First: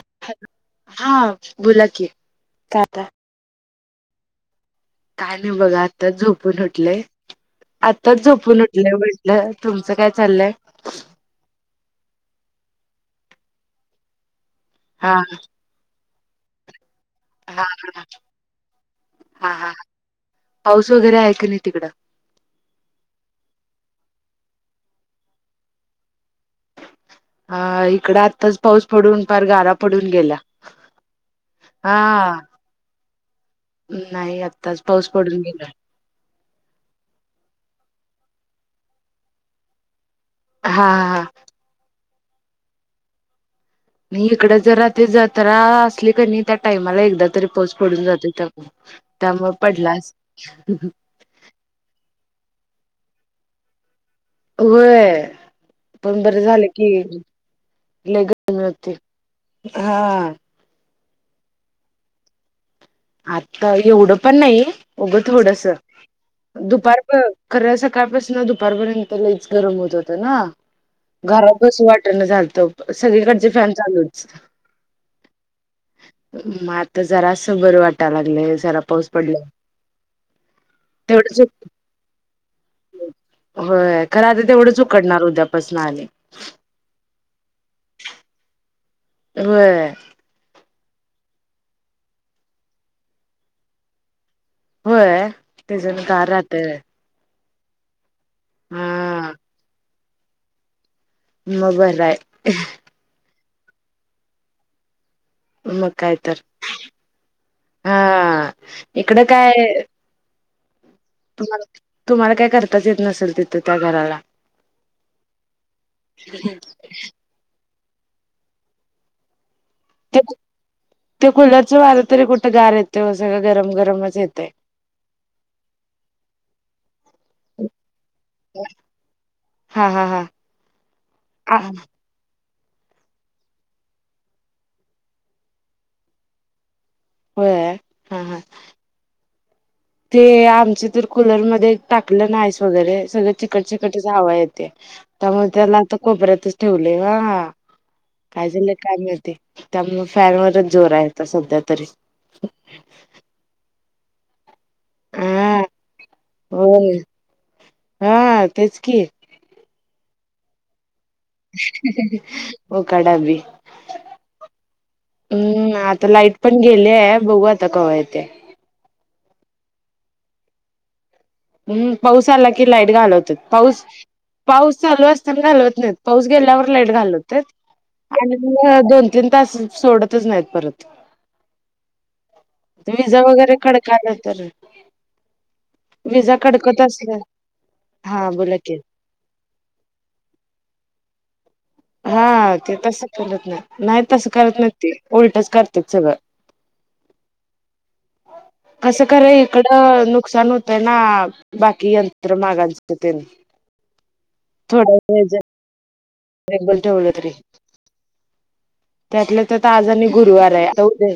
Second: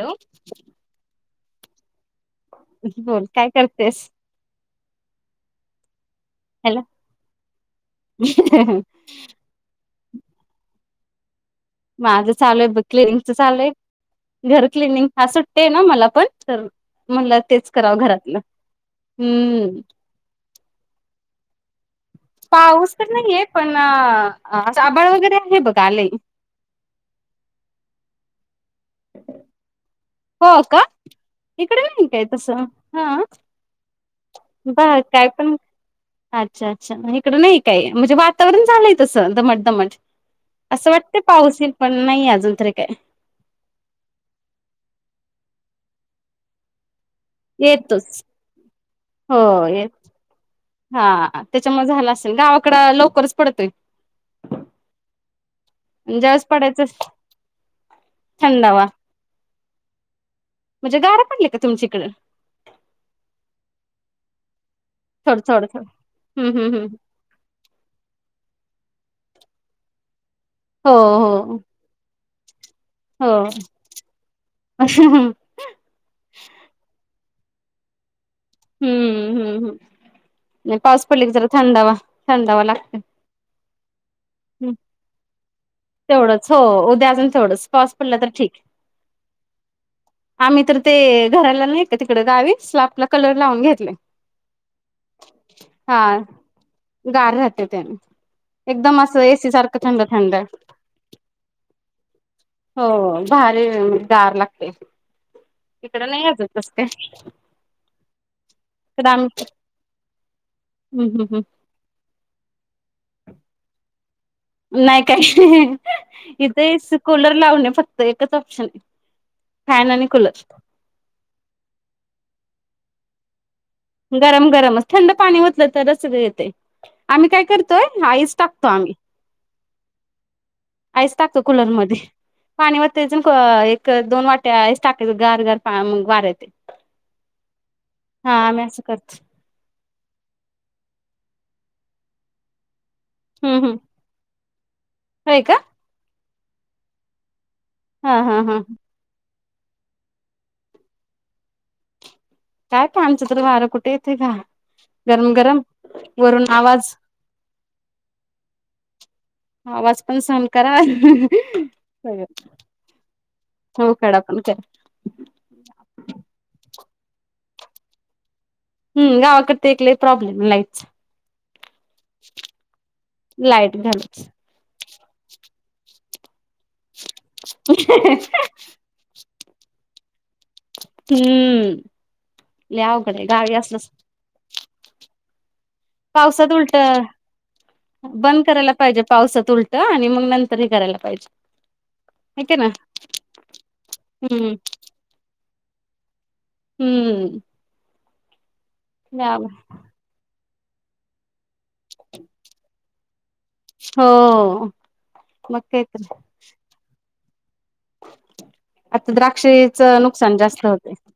Hello, हा बोला की काता बोल काय करतेस? काय नाही बघ, आताच झोपून हॅलो उठलेय, आताच झोपून उठलोय म्हटलं. तुमचं काय चाललंय? माझं चालूय बघ क्लिनिकच चालू आहे, घर क्लिनिंग, हा आज सु - ते ना मला पण, तर म्हटलं हा तेच करावं घरातलं, हा हा हं. पाऊस वगैरे आहे का नाही तिकडं? पाऊस तर नाहीये, पन असं आबाळ वगैरे आहे बघा आलय. हा, इकडं आत्ताच पाऊस पडून पार गारा पडून, गेला हो का, इकडे हा नाही काय तस, हा. नाही अ- बघा काय पण, अच्छा अच्छा, इकडं नाही काही, म्हणजे वातावरण झालंय तसं दमट-दमट, हा ''असं वाटतय हा पाऊस येल, पण नाही अजून काय, '' ''नाही, इकडं जरा ते जत्रा असली का नाही, त्या टाइमाला एकदा तरी, '' पाऊस पडून येतोच. जातय त्यामुळे, त्यामुळे पडला अस- ''हां, त्याच्यामुळे झाला असेल, गावाकडं लवकरच पडतोय. '' ''होय, पण बरं ज्यावेळेस झालं पडायचा की, '' लय गरमी थंडावा होते, हा. म्हणजे, गारा पडल्या का तुमच्याकडं? आता एवढं पण नाही, उगं थोडं थोडं थोडसं, थोडं हम्म हम्म हम्म दुपार- ''खरं सकाळपासून दुपारपर्यंत, लईच गरम होत होतं ना, हो '' हो घरत बसु वाटण झालतं. हो सगळीकडचे फॅन चालूच, ''म आता जरा असं बरं वाटायला लागलंय, जरा पाऊस हम्म पडला. '' हम्म ''पाऊस पडले की जरा थंडावा, थंडावा लागतो. '' ''व्हय, खरं आता तेवढंच उकडणार उद्यापासनं आली. '' ''तेवढंच, हो उद्या अजून थोडासा पाऊस पडला तर ठीक. '' व्हयं ''आम्ही तर ते घराला नाही का तिकडे गावी, स्लापला कलर लावून घेतले. '' ''व्हय, तेच्यान गार राहतये. '' ''गार राहत त्याने, एकदम असं हा एसी सारखं थंड थंड, '' मग बरं हाय, हो, भारी गार लागते. मग तिकडं काय नाही तर अजून तसं काय, हा इकडं आमच्या- हं हं तुम्हाला ''तुम्हाला काही करताच येत नसेल, तिथं त्या घराला. '' ''नाही काही, इथे ऐसी कुलर लावल फक्त इथे ऑप्शन, '' फॅन आणि कूलर, ''ते कूलरच वार तरी कुठं गार येत, सगळा गरम-गरम, '' ''गरम गरमच, थंड पाणी ओतलं तरच‌ येते. '' ''आम्ही काय करतोय, आईस टाकतो आम्ही. '' हां हां हां आईस टाकतो कुलर मध्ये, पाणी वतायच, एक दोन वाट्या आईस टाकायचं गार- गार वारा येते. होय, हां हा हां. आम्ही असं करतो ते आमचे तर कुलरमध्ये टाकलं ना, आईस वगैरे सगळं हम्म हम्म चिकट-चिकट- ''त्याची हवा येते, होय त्यामुळे का पलंग तर कोपऱ्यात च ठेवले हां. हा '' हा काय हा झालं काय माहिती त्या मुळे फॅन वरचं जोर आहे सध्या तरी. काय कामचं तर वारं कुठे येतेयं घा. गरम - हा गरम, वरून आवाज. होय. हा तेच की आवाज पण, सहन करा. उकडा बी. हो कडा पण करा हम्म, आता लाईट पण गेली आहे. बघू आता कवा येते. हम् गावाकडं ते एक लय प्रॉब्लेम लाईटच्या. हम्म, पाऊस आला की लाईट घालवते. लाईट पाऊस घालायची पाऊस चालू असताना घालवत नाही. पाऊस गेल्यावर लाईट घालवते. पहा दोन तीन तास सोडतं येतचं नाहीत परत हम्म लय तुम्ही अवघड आहे जावा गावी असलच खडकल्या तर विजा पावसात कडकत उलट्या असल्या हा बंद बोला करायला की पाहिजे पावसात उल आणि मग नंतर हे करायला पाहिजे. हाय की हा नाय ते तसं करत नाही, नाही तसं हम्म करत नाही ते उलटच करतात सगळं. हम्म, असं करयं इकडं नुकसान होतयं ना. बाकी यंत्र मागायचे तेन थोडं पाहिजे. अच्छा, लाईट बंद ठेवलं तरी आता त्यातलं त्यांत तर द्राक्षेच आज आणि नुकसान गुरुवार जास्त आहे आता होते उद्या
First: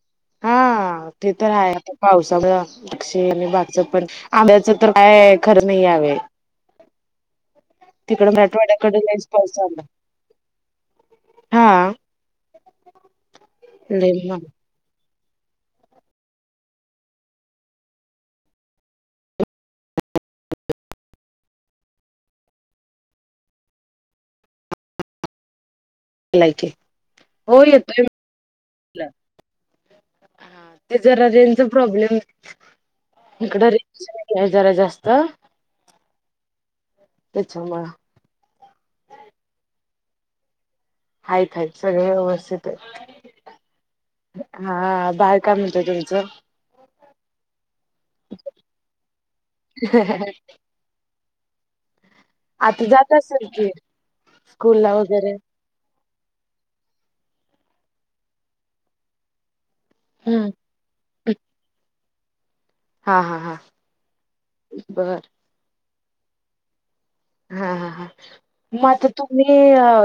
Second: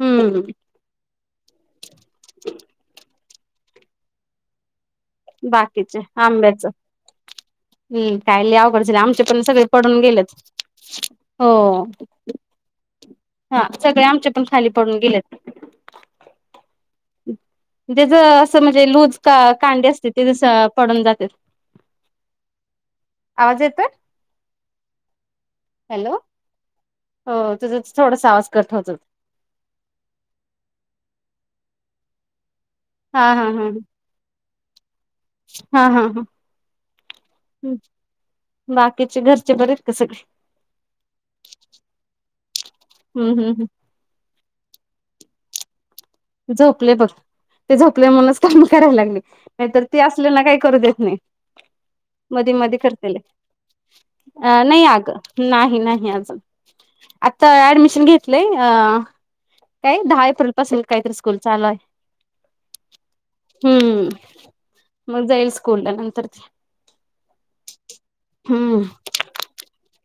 हम्म हा. ते तर आहे आता पावसामुळे शेत, आणि बागच पण आंब्याचं तर काय खरं नाही या बाकीचे वेळ. आंब्याच हम्म तिकडं काय लय अवघड मराठवाड्याकडे झालं आमचे लईचं पण पाऊस सगळे चालू आहे. पडून गेलेत हो हा. हा सगळे लई आमच्या महाग पण खाली पडून गेलेतं. त्याच म्हणजे लूजचं का कांडी असते तसं पडून जात्यातंय. आवाज येतोयं. हॅलो! झालाय की हो तुझं थोडं आवाज कट होतोयं. म्हटलं ते जरा रेनचा प्रॉब्लेम, हा हा हा इकडं रे जरा जास्तं हा हा हा. त्याच्यामुळ बाकीचे घरचे बरं का सगळे. आहे ताई सगळे व्यवस्थित आहे. हम्म हम्म हा बाळ काय म्हणतंय तुमचं? झोपलयं बघ. ते झोपल्या म्हणूनच काम करायला लागले, नाहीतर ते असल्या ना काही करू देत नाही. मध्ये - मध्ये आता करते जात असेल की अ - स्कूल नाही ला अगं वगैरे नाही - नाही अजून. आता ऍडमिशन घेतलंय अ काय दहा हम्म. एप्रिल पासून, काहीतरी स्कूल चालूयं हा हा हा हम्म, बर मग जाईल स्कूल ला नंतर हा हा हा हम्म म तुम्ही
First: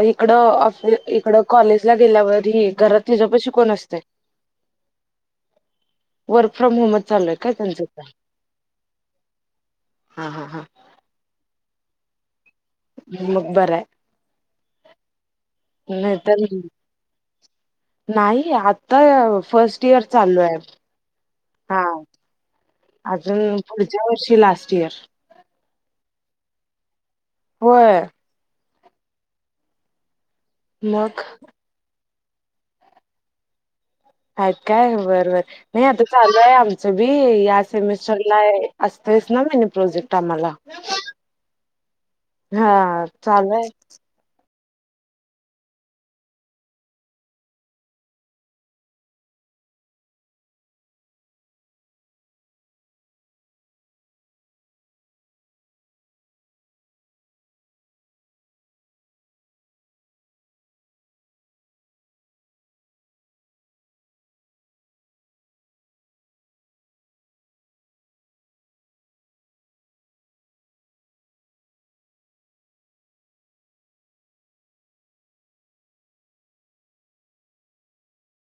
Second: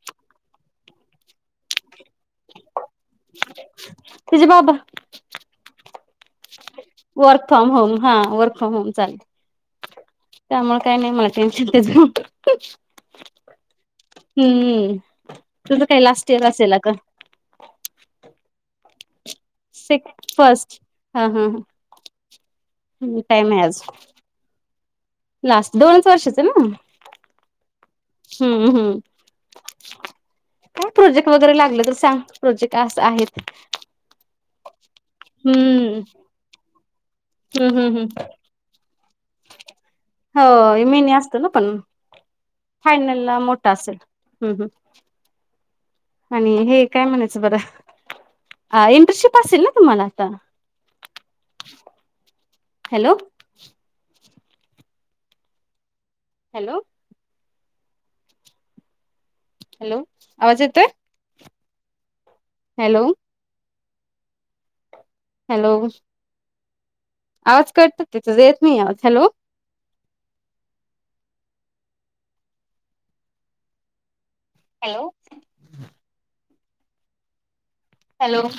इकडं ऑफि इकडं कॉलेज ला गेल्यावर घरात तिच्यापाशी कोण असतयं? तुझे बाबा वर्क फ्रॉम होमच चालूयं वर्क फ्रॉम होम काय? हा वर्क फ्रॉम होम चालेल हा. हा. त्यामुळे काय नाही मला टेन्शन त्याच [inaudible] मग बरं आहे हम्म तुझं काय लास्ट इयर नाहीतर असेल अगं नाही आता फर्स्ट इयर सेक चालू हाय फर्स्ट हा हा. टाइम अजून आहे आज पुढच्या वर्षी लास्ट इयर लास्ट दोनच वर्षाच न होय हम्म हम्म काय मग प्रोजेक्ट वगैरे लागलं तर सांग. प्रोजेक्ट असं आहेत. हाइत काय बर बर नाही हम्म आता चालू आहे आमचं बी या हम्म हम्म हम्म सेमीस्टरला असतंयच ना मीनी प्रोजेक्ट. हो आम्हाला. मीनी असत ना पण हा फायनल ला चालू आहे मोठा असल हम्म हम् आणि हे काय म्हणायचं बर हा इंटर्नशिप असेल ना तुम्हाला आता हॅलो हॅलो हॅलो आवाज येतोय हॅलो हॅलो आवाज कट होतोय तुझा येत‌ नाही आवाज हॅलो हॅलो हॅलो